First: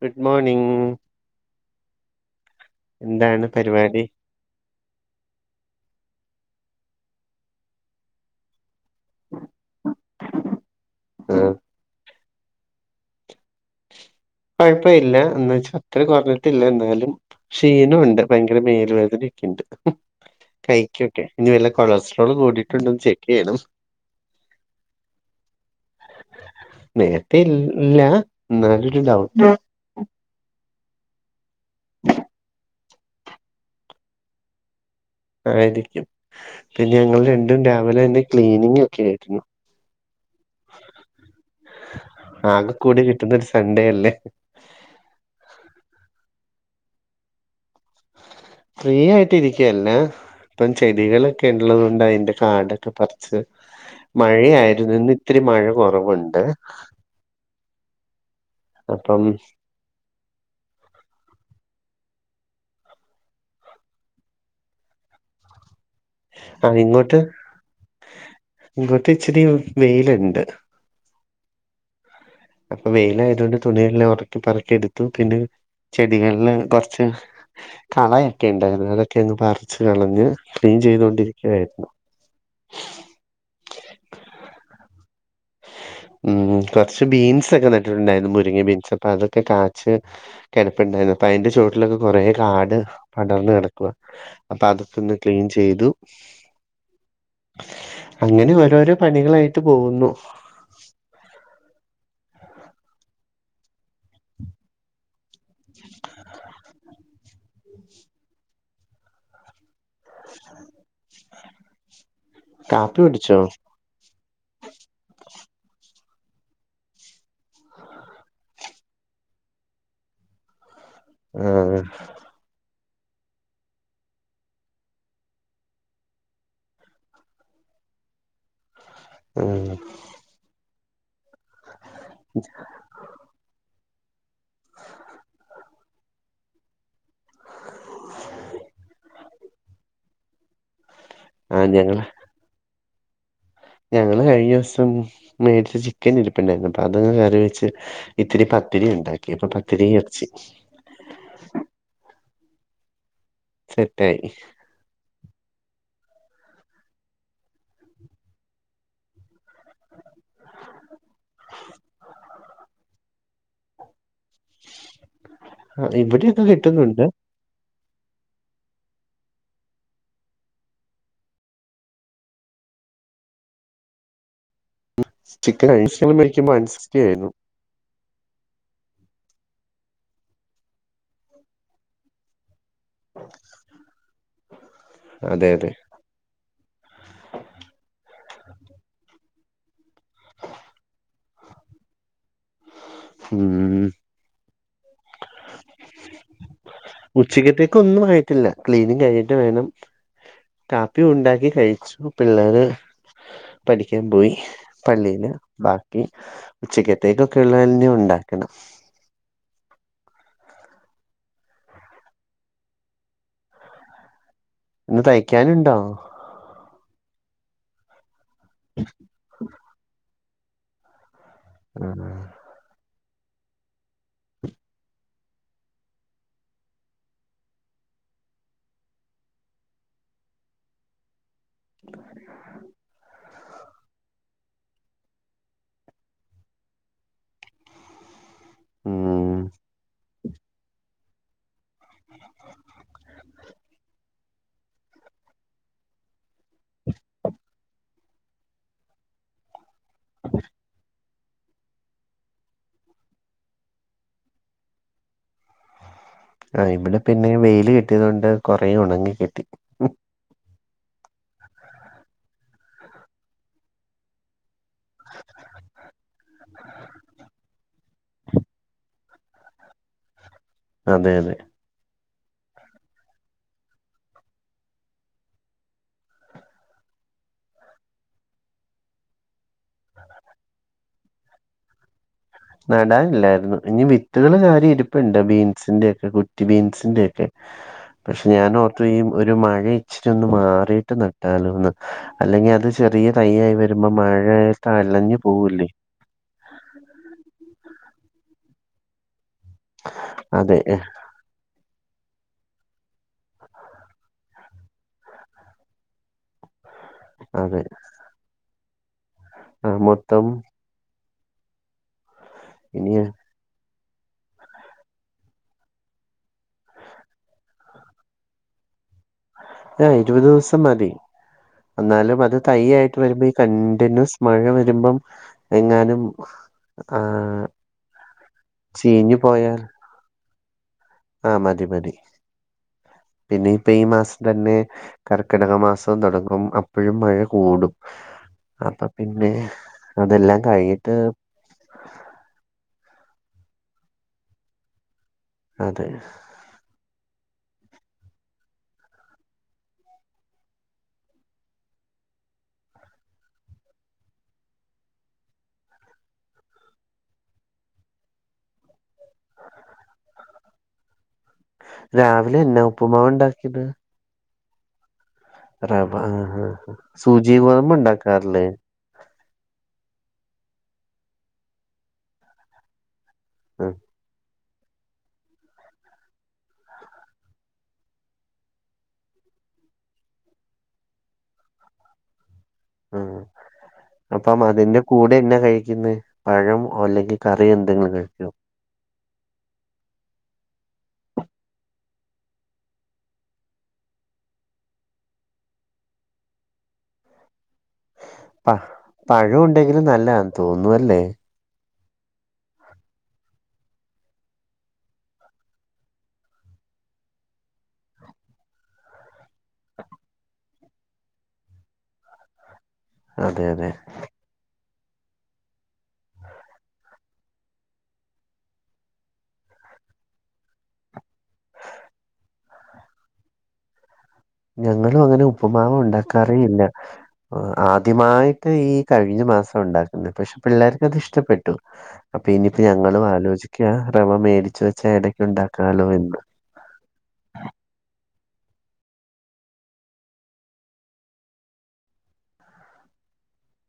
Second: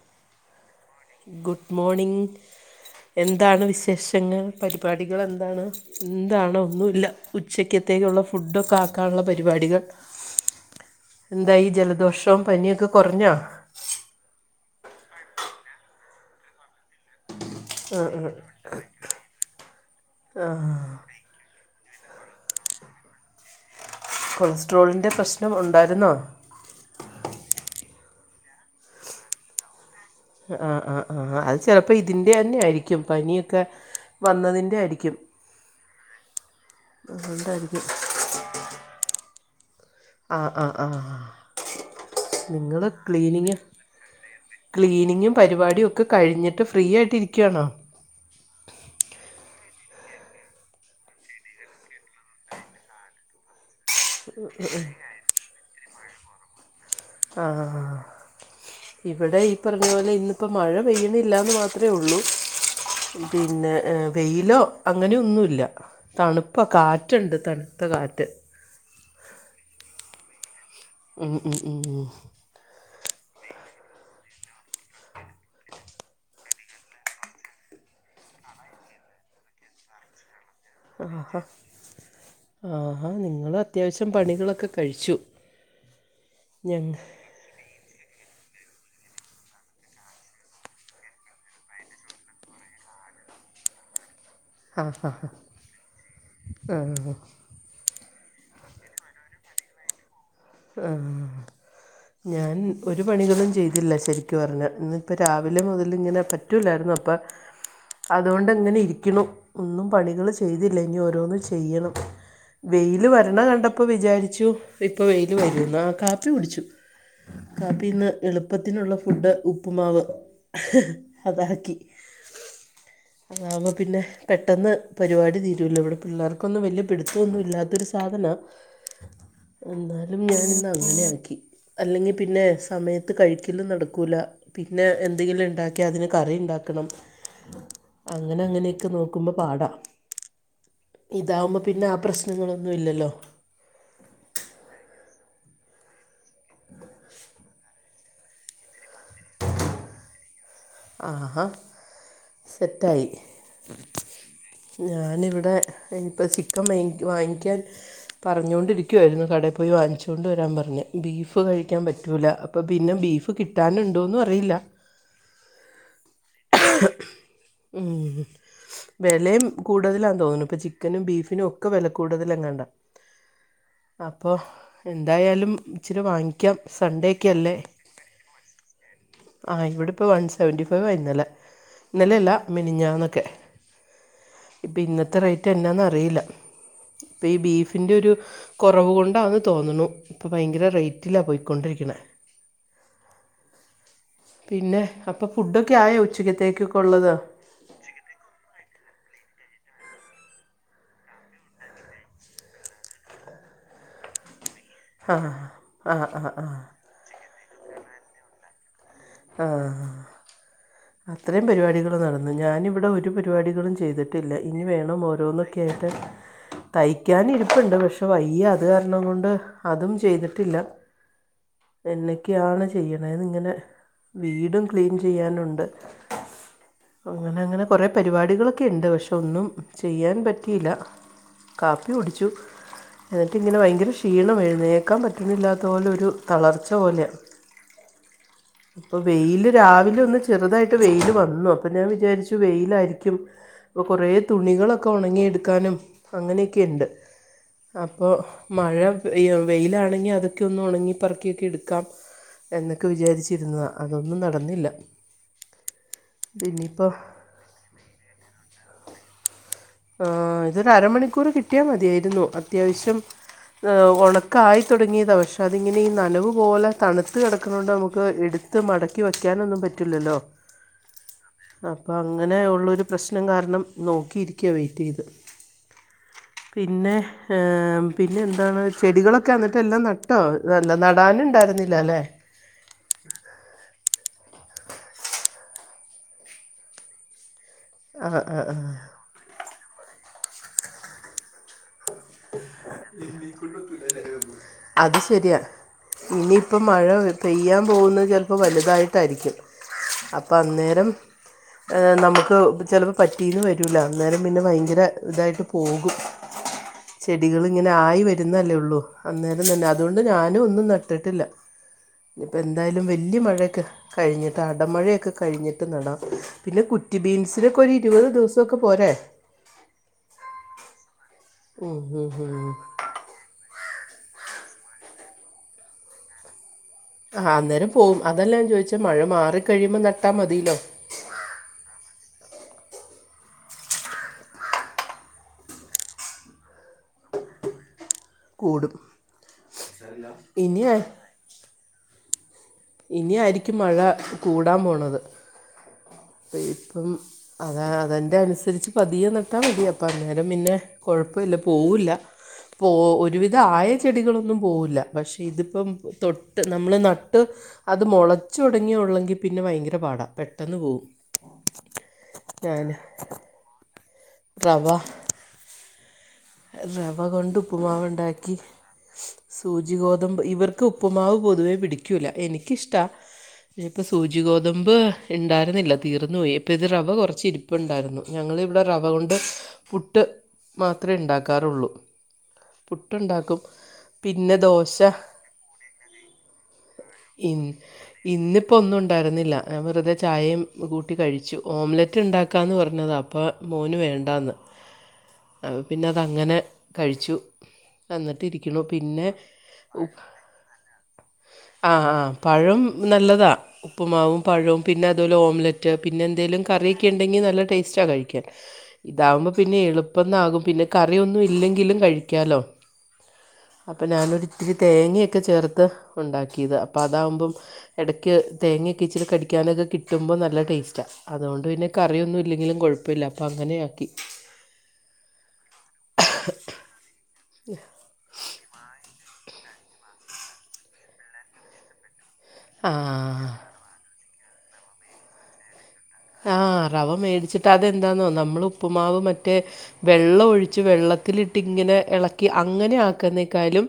Good morning. Good morning എന്താണ് വിശേഷങ്ങൾ പ പാടികളെന്താണ്? ന്താണ് ഒന്നുല്ല ഉച്ചക്കത്തേക്കുള്ള ഫുഡൊക്കെ ആക്കാള്ള പരിപാടികൾ. ആഹ് എന്തായി ഈ ജലദോഷവും പനിയൊക്കെ കുറഞ്ഞോ? കുഴപ്പ ഇല്ല എന്ന് വച്ചാ അത്ര കുറഞ്ഞിട്ടില്ല എന്നാലും. ക്ഷീണുണ്ട് ഭയങ്കര മേല്‌വേദനൊക്കെയുണ്ട് കൈ കൊക്കെ. ഇനി വല്ല കൊളസ്ട്രോൾ കൂടിയിട്ടുണ്ടന്ന് ചെക്ക് ചെയ്യണം കൊളസ്ട്രോളിന്റെ പ്രശ്നം ഉണ്ടായിരുന്നോ നേരത്തെ ഇൽ ൽ ല്ല എന്നാലരു ഡൗട്ട് ആ ആ ആ ആ അത് ചലപ്പോ ഇതിൻ്റെ ന്നെ ആയിരിക്കും പനിയൊക്കെ വന്നതിൻ്റെ ആയിരിക്കും ആയിരിക്കും പിന്നെ ഞങ്ങൾ രണ്ടും അതുകൊണ്ടായിരിക്കും രാവിലെ തന്നെ ക്ലീനിങ് ക്കെ യിരുന്നു ആ ആ ആ ആകെ നിങ്ങള് കൂടി കിട്ടുന്ന ഒരു ക്ലീനിങ് സൺഡേ അല്ലേ ക്ലീനിങ്ങും പരിപാടി ഒക്കെ കഴിഞ്ഞിട്ട് ഫ്രീ ആയിട്ട് ഇരിക്കാ ണോ ഫ്രീആയിട്ട് ഇരിക്കല്ല ഇപ്പം ചെടികളൊക്കെള്ളതൊ ണ്ടാഅയിന്റെ കാടൊക്കെ പർച്ച് മഴയായിരുന്നുഇന്ന്ഇത്തിരി മഴ കൊറവുണ്ട് ആ ആ അപ്പം ഇവിടെ പറഞ്ഞ പോലെ ഇന്നിപ്പോ മഴ പെയ്യ് ണില്ലന്ന് മാത്രഒള്ളൂ പിന്നെ വെയിലോ അങ്ങനെയൊന്നുല്ല തണുപ്പ ആ, കാറ്റ്ണ്ട് തണുത്ത കാറ്റ്. ങ്ങ്ട്ട് ച്ച്രിവെയില്ണ്ട്. ഉം ഉം ഉം അപ്പൊ വെയിലയതൊണ്ട് തുണിയെല്ലാം ഉണക്കി പ്പറക്കി എടുത്തു പിന്നെ ചെടികളില് പർ ച്ച് കളയൊക്കെ ഉണ്ടായിരുന്നു അതൊക്കെ അങ്ങ് പറിച്ച് കളഞ്ഞ് ക്ലീൻ ആഹാ. ചെയ്തൊണ്ടിരിക്കുവായിരുന്നു ആഹാ നിങ്ങള് അത്യാവശ്യം പണികളൊക്കെ കഴിച്ചു ഉം ഞങ്ങ കൊറച്ച് ബീൻസൊക്കെ നട്ടിട്ടുണ്ടായിരുന്നു. മുരിങ്ങ ബീൻസ് അപ്പൊ അതൊക്കെ കാച്ച് കെടപ്പുണ്ടായിരുന്നുഇപ്പ അയ്ന്റെ ചോട്ടിലൊക്കെ കുറേ കാട് പടർന്ന് കടക്കുവ അപ്പൊ ആ ആ അതൊക്കൊന്ന്ക്ലീൻ ചെയ്തു ആ ആ, അങ്ങനെ ഓരോരോ പണികളായിട്ട് പോകുന്നു ആഹ് ഞാൻ ഒരു പണികളും ചെയ്തില്ല ശരിക്ക് പറഞ്ഞ ഇന്ന് പ്പൊരാവിലെ മുതല് ഇങ്ങനെ പറ്റുല്ലായിരുന്നു അപ്പം അതോണ്ട് ഇങ്ങനെ ഇരിക്ക് ണുഒന്നും പണികള് ചെയ്തില്ലങ്കിൽ ഓരോന്ന് ചെയ്യണം കാപ്പി വെയില് കുടിച്ചോ വരണകണ്ട ഇപ്പ വിചാരിച്ചു ഇപ്പ വെയില് വരുന്ന് ആകാപ്പി കുടിച്ചു കാപ്പി ഇന്ന് എളുപ്പത്തിനുള്ള ഫുഡ് ഉപ്പുമാവ ആ അതാക്കി അതാവുമ്പോ പിന്നെ പെട്ടെന്ന് പരിപാടി തീരോലൊ. ഇവിടെ പിള്ളേർക്കൊന്നും വല്യ പിടിത്തോന്നും ഇല്ലാത്തൊരുസ് സാധനോഹ് ആ എന്നാലും ഞാൻ ഇന്ന് അങ്ങനാക്കി അല്ലെങ്കിപിന്നെ സമയത്ത് ഇത് കഴിക്കലും നടക്കൂല പിന്നെഎന്തെങ്കിലുംഇ ണ്ടാക്കിയ അതിന് കറിണ്ടാക്കണം അങ്ങനെ അങ്ങനെയൊക്കെ നോക്കുമ്പോ പാടാം ഇതാവുമ്പോ പിന്നെ ആ പ്രശ്നങ്ങളൊന്നു ഇല്ലല്ലോ ഞങ്ങള് കഴിഞ്ഞൊസം മേടിച്ച ചിക്കനിരിപ്പുണ്ടായിരുന്നു. അപ്പൊ അതൊക്ക കറിവെച്ച് ഇത്തിരി പത്തിരി ഉണ്ടാക്കി അപ്പൊ പത്തിരി എറച്ചി ആഹാ സെറ്റായി സെറ്റായി ഞാനിവിടെ എൻപൊ ചിക്കൻമേ വാങ്ങിക്കാൻ വാങ്ങിക്കാൻ. പറഞ്ഞൊണ്ടിരിക്കുവായിരുന്നു കടയിൽ പോയി വാങ്ങിച്ചോണ്ട വരാൻ പറഞ്ഞ് ബീഫ് കഴിക്കാൻ പറ്റൂല പ്പൊ പിന്നെ ബീഫ് കിട്ടാനുണ്ടോന്നു അറിയില്ല. ആ ഇവിടൊക്കെ കിട്ടുന്നുണ്ട് ഉം വിലെകൂടുതലാ തോന്നുന്നു ഇപ്പൊ ചിക്കനും ബീഫിനു ക്കെ വെല കൂടുതലങ്ങാണ്ട അപ്പൊ എന്തായാലും ചിക്കൻ ഇച്ചിരി കഴിച്ചത് മേടിക്കുമ്പോ വാങ്ങിക്കാം വൺ സിക്സ്റ്റി ആയിരുന്നു സൺണ്ടേക്കല്ലേ ആ ഇവിടെ ഇപ്പോ വൺ സെവൻറി ഫൈവ് ആയിഇ ന്നലെ ഇന്നലെയല്ല മിനിഞ്ഞാന്നൊക്കെ ഇപ്പം ഇന്നത്തെ അതെ റേറ്റ് അതെ എന്നാന്നറിയില്ല ഇപ്പെയ്, ഈ ബീഫിന്റെ ഒരു കൊറവു കൊണ്ടാന്ന് തോന്ന്ണു. ഇപ്പം ഭയങ്കര റേറ്റിലാ പോയിക്കൊണ്ടിരിക്കണേ. ഉം പിന്നെ അപ്പൊ ഫുഡൊക്കെ ആയോ ഉച്ചക്കത്തേക്കൊക്കെഉ ള്ളത് ഉച്ചക്കത്തേക്ക് ഒന്നും ആയിട്ടില്ല ക്ലീനിംഗ് ആയിട്ട് വേണം കാപ്പി ഉണ്ടാക്കി കഴിച്ചു പിള്ളേര് ഹ് പഠിക്കാൻ പോയി ഹ് ആ പള്ളിയില് ആ ബാക്കി ആ ആ ഉച്ചക്കെത്തേക്കൊക്കെ ഉള്ള തന്നെഉണ്ടാകണം ആ അത്രയും പരിപാടികൾ നടന്നു ഞാനിവിടെ ഒരു പരിപാടികളും ചെയ്തി ഇനി വേണം ഇന്ന് തയ്ക്കാനുണ്ടോ ഓരോന്നുംകേട്ട്തൈക്കാനിരിപ്പുണ്ട് പക്ഷേ വയ് യി അത് കാരണം കൊണ്ട് അതും ചെയ്തിട്ടില്ല ആ എന്നക്കെയാണ് ചെയ്യ് നെന്നിങ്ങനെ വീടും ക്ലീൻ ചെയ്യാനുണ്ട്. അങ്ങനെ അങ്ങനെ കുറെ പരിപാടികളൊക്കെ ഇണ്ട് പഷേ ഒന്നും ചെയ്യാൻ പറ്റിയില്ല കാപ്പി കുടിച്ചു എ ട്ടി ങ്ങനെ, ഭയങ്കര ക്ഷീണമാ. എഴുന്നേക്കാൻ പറ്റുന്നില്ലാത്ത പോലൊരു തളർച്ച പോലെ. പ്പൊ ഉം വെയില് രാവിലെ ഒന്ന് ചെറുതായിട്ട് വെയില് വന്നു അപ്പൊ ഞാൻ വിചാരിച്ചു വെയിലായിരിക്കും ഇപ്പോ, കൊറേ തുണികളൊക്കെ ഒണങ്ങിയെടുക്കാനും, അങ്ങനെയൊക്കെ ഇണ്ട്. അപ്പോ മഴ പെയ് വെയിലാണെങ്കിൽ അതൊക്കെ ഒന്ന് ഒണങ്ങി പറക്കിയൊക്കെയെടുക്കാം എന്നൊക്കെ വിചാരിച്ചു ഇരുന്നതാ അതൊന്നും നടന്നില്ല [unintelligible] ആ ഇനിയിപ്പോൾ ഇവിടെ പിന്നെ യ് വെയില് കിട്ടിയത് കൊണ്ട് കൊറേ ഒണങ്ങി കിട്ടി ആഹ്, ഇതൊരു അരമണിക്കൂർ കിട്ടിയാൽ മതിയായിരുന്നു. അത്യാവശ്യം ഒണക്കായി തുടങ്ങിയതാപക്ഷെ അതിങ്ങനെ നനവ് പോലെ തണുത്ത് കിടക്കുന്ന തൊണ്ട് നമുക്ക് എടുത്ത് മടക്ക ക്കി വയ്ക്കാനൊന്നും പറ്റുല്ലല്ലോ അതെ അതെ അപ്പോ അങ്ങനെ ഉള്ളൊരു പ്രശ്നം കാരണം നോക്കിയിരിക്കയ വെയ്റ്റെയ് ത് പിന്നെഹ് ഏ പിന്നെ എന്താണ് ചെടികളൊക്കെന്നിട്ട് എല്ലാം നട്ടോ അല്ല നടാനിണ്ടായിരുന്നില്ല അല്ലേ നടാനില്ലായിരുന്നു ഇനി വിത്തുകൾ കാര്യം ഇരിപ്പുണ്ട് ബീൻസിന്റൊക്കെ കുറ്റി ബീൻസിന്റൊക്കെ ആ പക്ഷെ ആ ആ ഞാനോർത്തു ഈ ഒരു മഴ ഇച്ചിരി ഒന്ന് മാറിയിട്ട് നട്ടാലോന്ന് അല്ലെങ്കി അത് ചെറിയ തയ്യായി വരുമ്പോ അത് മഴയായിട്ടലഞ്ഞു ശരിയാണ് പോവൂല്ലേ ഇനിയിപ്പം മഴ പെയ്യാൻ പോകുന്നത് ചെലപ്പോ വലുതായിട്ടായിരിക്കും അപ്പ അതെ അന്നേരം ഏ നമുക്ക് ചെലപ്പോ പറ്റീന്ന് വരൂല്ല ന്നാലും പിന്നെ ഭയങ്കര തായിട്ട് പോകും അതെ ചെടികൾങനെ ആയിവരുന്നല്ലേ ഉള്ളൂ അന്നേരം തന്നെ ആ അതുകൊണ്ട് മൊത്തം ഞാനും ഒന്നും നട്ടിട്ടില്ല ഇപ്പോ എന്തായാലും ഇനി വല്യ മഴയൊക്കെ കഴിഞ്ഞിത ടമഴയൊക്കെ കഴിഞ്ഞിട്ട് നടാംപോ പിന്നെ കുറ്റി ബീൻസിനൊക്കെ ഒരു ഇരുപത് ദിവസം ക്കെ പോരെ ആഹ്, ഇരുപത് ദിവസം മതി. ഉം, ഉം, എന്നാലും അത് ഉം. തയ്യായിട്ട് വരുമ്പോ കണ്ടിന്യൂസ് മഴ വരുമ്പം, എങ്ങാനും ആ ആഹ്, അന്നേരം പോവും. അതല്ല ഞാൻ ചോയ്ച്ചെ, മഴ ചീഞ്ഞു മാറി പോയാൽ കഴിയുമ്പോൾ നട്ടാ മതീല്ലോ!. ആ മതി മതി പിന്നെ ഇപ്പ ഈ മാസ് തന്നെ കർക്കിടക മാസം തുടങ്ങും അപ്പോഴും മഴ കൂടും ഹ് കൂടും അപ്പൊ പിന്നെ ഇനി ആ- അതെല്ലാംകഴിഞ്ഞ്ട്ട് ഇനി ആയിരിക്കും മഴ കൂടാപ്പോണത്. അതെ ഹ് വലിപ്പം അത അതൻ്റെ അനുസരിച്ച് പതിയെ നട്ടാ മതി അപ്പം അന്നേരം പിന്നെ കൊഴപ്പോ ഇല്ല പോവൂല പോ ഒരുവിധം ആയ ചെടികളൊന്നും പോവുല്ല പക്ഷെ ഇതിപ്പം തൊട്ട് നമ്മള് നട്ട് ഹ് അത് മൊളചൊ ടങ്ങിയെങ്കിൽയുള്ളെങ്കിൽ പിന്നെ ഭയങ്കര പാടാ പെട്ടെന്ന് പോകും രാവിലെ എന്നാ? ഉപ്പുമാവാ ഉണ്ടാക്കിയത്? റവ റവ ആ ഹാ ഹാ സൂചി ഗോതമ്പം ണ്ടാക്കാറില്ലേ? സ് സൂചി ഗോതമ്പ് ഇവർക്ക് ഉപ്പുമാവ് പൊതുവേ പിടിക്കൂല. എനിക്കിഷ്ടാ. ആഹ് നിപ്പൊ സൂചി ഗോതമ്പ്. ഇണ്ടായിരുന്നില്ല തീർന്നു പോയി പ്പ ഇത് റവ കുറച്ച് ഇരിപ്പുണ്ടായിരുന്നു. ഞങ്ങളിവിടെ റവ കൊണ്ട്. പുട്ട് മാത്രേണ്ടാക്കാറുള്ളൂ. പുട്ട് ആഹ് ണ്ടാക്കും അപ്പം അതിന്റെ കൂടെ എന്നാ കഴിക്കുന്നെ പഴം, അല്ലെങ്കിൽ ഇൻ കറി, എന്തെങ്കിലും കഴി ഇന്നിപ്പോൾ ഒന്നും ഉണ്ടായിരുന്നില്ല. ഞാൻ വെറുതെ ചായയും കൂട്ടി കഴിച്ചു. ഓംലറ്റ് ഉണ്ടാക്കാന്ന് പറഞ്ഞതാണ്. അപ്പോ മോന് വേണ്ടാന്ന് അപ്പ പിന്നെ തങ്ങനെ കഴിച്ചു. പ എന്നിട്ടിരിക്കണു പിന്നെ പഴംണ്ടെങ്കിലും നല്ലാന്ന് തോന്നുന്നു അല്ലേ. ആ ആ പഴം നല്ലതാ. ഉപ്പുമാവും പഴവും പിന്നെ അതുപോലെ ഓംലറ്റ് പിന്നെ എന്തേലും കറിയൊക്കെ ണ്ടെങ്കിൽ നല്ല ടേസ്റ്റാ കഴിക്കാൻ. ഇതാവുപോ പിന്നെ എളുപ്പന്നാകും. പിന്നെ കറിയൊന്നും ഇല്ലെങ്കിലും കഴിക്കാലോ അതെ അതെ അപ്പം ഞാൻ ഒരു ത്തിരി തേങ്ങയൊക്കെ ചേർത്ത് ഉണ്ടാക്കിയത. അപ്പ അതാവുമ്പം. എടയ്ക്ക് തേങ്ങയൊക്കെ ഇച്ചിരി കടിക്കാനൊക്കെ കിട്ടുമ്പോൾ നല്ല ടേസ്റ്റാ. അതുകൊണ്ട് പിന്നെ കറിയൊന്നും ഇല്ലെങ്കിലും കുഴപ്പല്ല അപ്പൊ അങ്ങനെയക്കി. ഞങ്ങളും അങ്ങനെ ഉപ്പ്മാവ് ഉണ്ടാക്കാറേയില്ല. ആദ്യമായിട്ട് ഈ കഴിഞ്ഞ മാസ ഉണ്ടാക്കുന്ന പക്ഷെ പിള്ളേർക്ക് അത് ഇഷ്ടപ്പെട്ടു. അപ്പൊ ഇനിയിപ്പ ഞങ്ങളും ആ ആലോചിക്ക ക്യാ റവ മേടിച്ചു വെച്ച ഇടയ്ക്ക് ഉണ്ടാക്കലോ എന്. ആഹ് റവ മേടിച്ചിട്ട് അതെന്താന്നോ നമ്മളുപ്പുമാവ് മറ്റേ വെള്ളം ഒഴിച്ച് വെള്ളത്തിലിട്ട് ഇങ്ങനെ ഇളക്കി അങ്ങനെ ആക്കുന്നേക്കാലും.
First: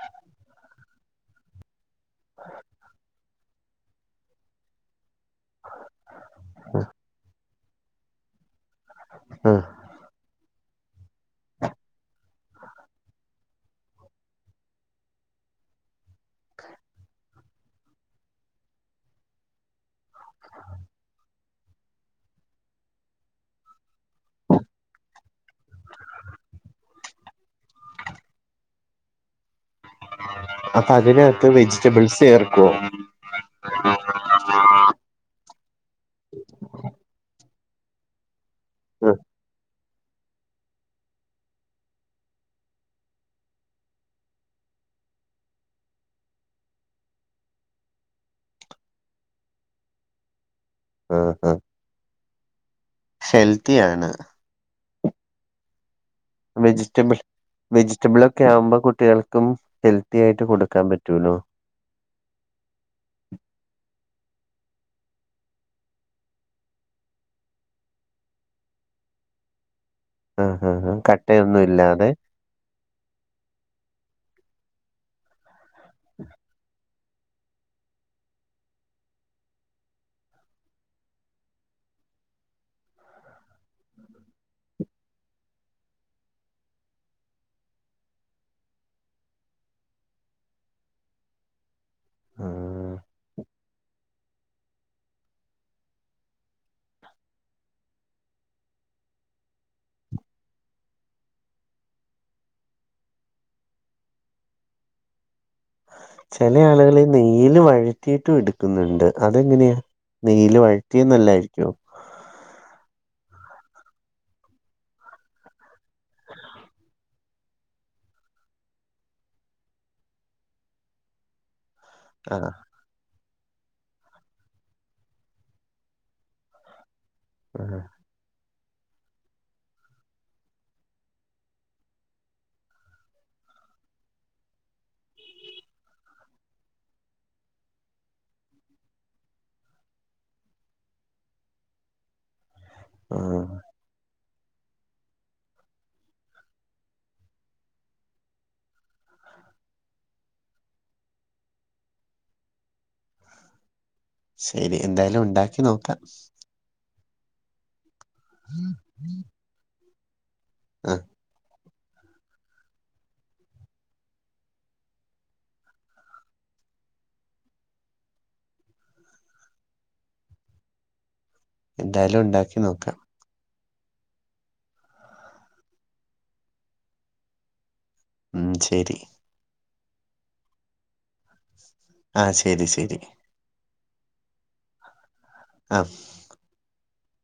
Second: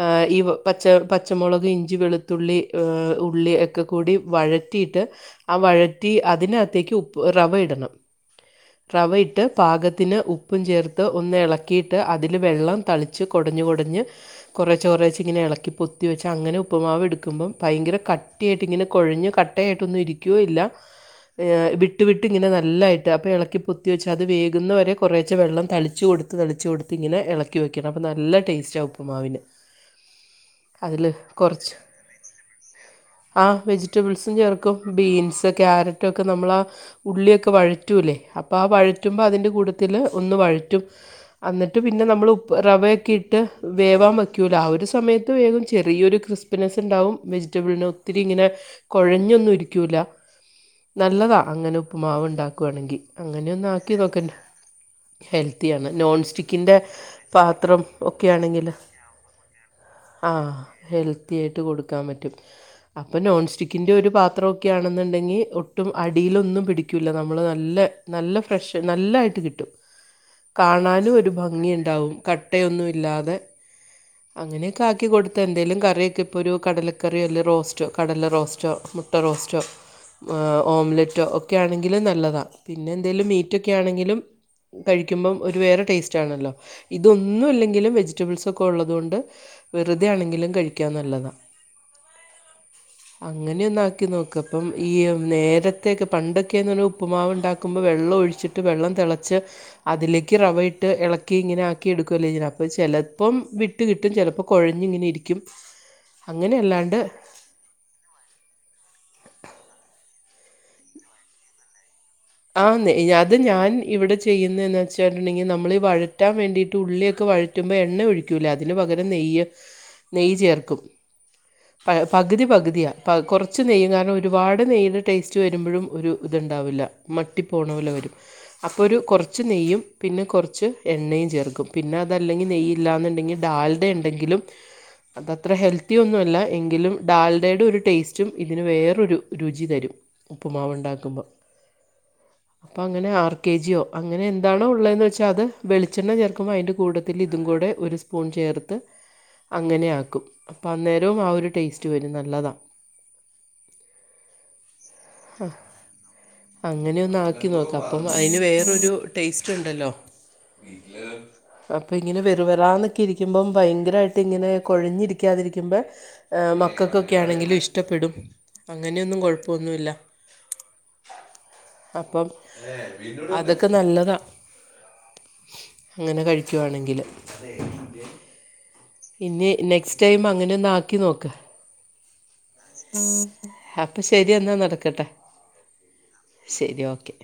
ആ ഈ പച്ച പച്ചമുളക്, ഇഞ്ചി, വെളുത്തുള്ളി, എ ഉള്ളി, ക്കെ കൂടി വഴറ്റിയിട്ട്, ആ വഴറ്റി അതിനകത്തേക്ക് ഉപ്പ് റവ ഇടണം. റവയിട്ട് ആ പാകത്തിന് ഉപ്പും ചേർത്ത് ഒന്ന് ഇളക്കിയിട്ട്. അതി ല് വെള്ളം തളിച്ച് കൊടഞ്ഞ് കൊടഞ്ഞ്. കൊറേച്ചെ കൊറേച്ച ഇങ്ങനെ എളക്കി പൊത്തി വെച്ച്. അങ്ങനെ ഉപ്പ്മാവ് എടുക്കുമ്പം ഭയങ്കര കട്ടി കട്ടിയായിട്ട് ഇങ്ങനെ കൊഴഞ് കട്ടയട്ടൊന്നും ഇരിക്കു ഇല്ല. എ വിട്ടു വിട്ട് ഇങ്ങനെ നല്ലയിട്ട് അപ്പോൾ ഇളക്കി പൊത്തി വെച്ച്. അത് വേകുന്നവരെ കുറേച്ചെ വെള്ളം തളിച്ച് കൊടു ത്ത് തൊളിച്ച് കൊടുത്ത് ഇങ്ങനെ ഇളക്കി വയ്ക്കണം. അപ്പ നല്ല ടേസ്റ്റ ആ ഉപ്പ്മാവിന്. അപ്പൊ അതിനകത്ത് വെജിറ്റബിൾസ് ചേർക്കോ ആ വെജിറ്റബിൾസും ചേർക്കും ബീൻസ്, ക്യാര നമ്മള ആ ഉള്ളിയൊക്കെ വഴറ്റൂലേ. അപ്പൊ ആ ആഹ് വഴറ്റുമ്പൊ അതിന്റെ കൂട ത്തില് ഒന്ന് വഴറ്റും. അന്നിട്ട് പിന്നെ നമ്മള് ഉപ്പ് റവയൊക്കെ ഇട്ട് വേവാൻ വയ്ക്കൂലേ, ആ ഒരു സമയത്ത് വേഗും. ചെറിയൊരു കൃസ് നെസ്സ് ഉണ്ടാവും വെജിറ്റബിളിന് ഒത്തിരി ഇങ്ങനെ കുഴഞ്ഞൊന്നും ഇരിക്കുല്ല. ആഹ് നല്ലതാ ആഹ് അങ്ങനെ ഉപ്പ്മാവ് ഉണ്ടാക്കുവാണെങ്കി അങ്ങനൊന്ന് ആക്കി ഹെൽത്തിയാണ് നോക്ക്. ഹെൽത്തിയാണ് നോൺ സ്റ്റിക്ക്. ക്കിന്റെ വെജിറ്റബിൾ പാത്രം വെജിറ്റബിളൊക്കെ ഒക്കെയാണെങ്കിൽ ആവുമ്പോ കുട്ടികൾക്കും ഹെൽത്തി ആ ആയിട്ട് കൊടുക്കാൻ ഹെൽത്തി പറ്റൂലോ ആയിട്ട്. കൊടു കൻ പറ്റും അപ്പ നോൺസ്റ്റിക്കിന്റെ ഒരു പാത്രഒക്കെ ആണെന്നുണ്ടെങ്കിൽ ഒ ഒട്ടും അടിയിലൊന്നും പിടിക്കൂല. നമ്മള് നല്ല നല്ല ഫ്രഷ് നല്ലായിട്ട് കിട്ടും. ആഹ് ആഹ് കാണാനും ഒരു കട്ടയൊന്നും ഭംഗി ഇല്ലാതെ ഉണ്ടാവും. ക ട്ടയൊന്നും ഇല്ലാതെ അങ്ങനെയൊക്കെ ആക്കി കൊടുത്ത എന്തെലും കറിക്കെ ഇപ്പരു കടല കാറില്ലേ റോസ്റ്റ്, കടല റോസ്റ്റ്. മുട്ട റോസ്റ്റ്, എ ഓംലറ്റോ ഒക്കെ ആണെങ്കിലും നല്ലതാ. പിന്നെ എന്തേിലും മീറ്റൊക്കെ ആണെങ്കിലും. കഴിക്കുമ്പം ഒരു വേറെ ടേസ്റ്റ് ആണല്ലോ. ഇതൊന്നും ഇല്ലെങ്കിലും വെജിറ്റബിൾസ് ഒക്കെ ഉള്ളതുകൊണ്ട് വെറുതെ ആണെങ്കിലും കഴിക്കാൻ നല്ലതാ. ആഹ് അങ്ങനെ ഒന്ന് ആക്കി നോക്ക്. അപ്പം ഈ നേരെ ടതെക്ക് പണ്ടൊക്കെന്ന് പറഞ്ഞാൽ. ഉപ്പുമാവ് ഉണ്ടാക്കുമ്പോൾ വെള്ളം ഒഴിച്ചിട്ട് വെള്ളം തിളച്ച്. അതിലേക്ക് റവ ഇട്ട് എളക്കി ഇങ്ങനെ ആക്കി എടുക്കുവല്ലേ ചെയ്യുന്ന. അപ്പോ ചെലപ്പം വി ഇട്ട് കിട്ടും ചിലപ്പോ കുഴഞ്ഞ ഇങ്ങനെ ഇരിക്കും ചില അങ്ങനെ അല്ലാണ്ട് ആളുകളിൽ ന നീല് വഴറ്റിയിട്ടും എടുക്കുന്നുണ്ട് അതെങ്ങനെയാ നീല് വഴറ്റിയ എന്നല്ലായിരിക്കോ ആഹ് അത് ഞാൻ ഇവിടെ ചെയ്യുന്നന്ന് വെച്ചിട്ടുണ്ടെങ്കിൽ നമ്മൾ വഴറ്റാൻ വേണ്ടിയിട്ട് ഉള്ളിയൊക്കെ വ റ്റുമ്പോ എണ്ണ ഒഴിക്കൂലാ അതിന് പകരം നെയ്യ് നെയ്യ് ചേർക്കും പ പകുതി ആഹ് പകുതിയാണ് പ്പ കുറച്ച് നെയ്യും കാരണം ഒരുപാട് നെയ്യുിൻ്റെ ടേസ്റ്റ് വരുമ്പോഴും ഒരു ഇതുണ്ടാവില്ല മട്ടി പോണ ആഹ് പോല വരും അപ്പോൾ ഒരു കുറച്ച് നെയ്യും പിന്നെ കുറച്ച് എണ്ണയും ചേർക്കും പിന്നെ അതല്ലെങ്കിൽ നെയ്യ്‌ ഇല്ലെന്നുണ്ടെങ്കിൽ ഡാൽഡ ഉണ്ടെങ്കിലും അതത്ര ഹെൽത്തി ഒന്നുല്ല എങ്കിലും ഡാൽഡയുടെ ഒരു ടേസ്റ്റും ഇതിന് വേറൊരു രുചി തരും ഉപ്പ്മാവ് ഉണ്ടാക്കുമ്പോൾ അപ്പൊ അങ്ങനെ ആർ ആഹ് കെ ജിയോ അങ്ങനെ എ ഇതാണോ ഉള്ളതെന്ന് വെച്ചാൽ അത് വെളിച്ചെണ്ണ ചേർക്കുമ്പോൾ അതിൻ്റെ കൂടത്തിൽ ഇതും കൂടെ ഒരു സ്പൂൺ ചേർത്ത് അങ്ങനെയ ആക്കും അപ്പം അന്നേരവും ആ ഒരു ടേസ്റ്റ് വരും നല്ലതാണ് ശരി എന്തായാലും ഉണ്ടാക്കി നോക്കാം അങ്ങനെഒന്ന് ആക്കി നോക്കാം അപ്പം അതിന് വേറൊരു ടേസ്റ്റ് ഉണ്ടല്ലോ ആഹ് അപ്പൊ ഇങ്ങനെ വെറു വെറാന്നൊക്കെ ഇരിക്കുമ്പം ഭയങ്കരമായിട്ട് ഇങ്ങനെ കൊഴഞ്ഞിരിക്കാതിരിക്കുമ്പോ എ മക്കൾക്കൊക്കെ ആണെങ്കിലും ഇഷ്ടപ്പെടും അങ്ങനെയൊന്നും കുഴപ്പമൊന്നുല്ല എന്തായാലും അപ്പം ഉണ്ടാക്കി നോക്കാം അതൊക്കെ നല്ലതാ അങ്ങനെ കഴിക്കുവാണെങ്കില് ഉം ശരി ഇനി നെക്സ്റ്റ് ടൈം അങ്ങനെ ഒന്ന് ആക്കി നോക്ക് ആഹ്ശരി ശരി അപ്പൊ ശരി എന്നാൽ നടക്കട്ടെ ആഫ് ശരി ഓക്കെ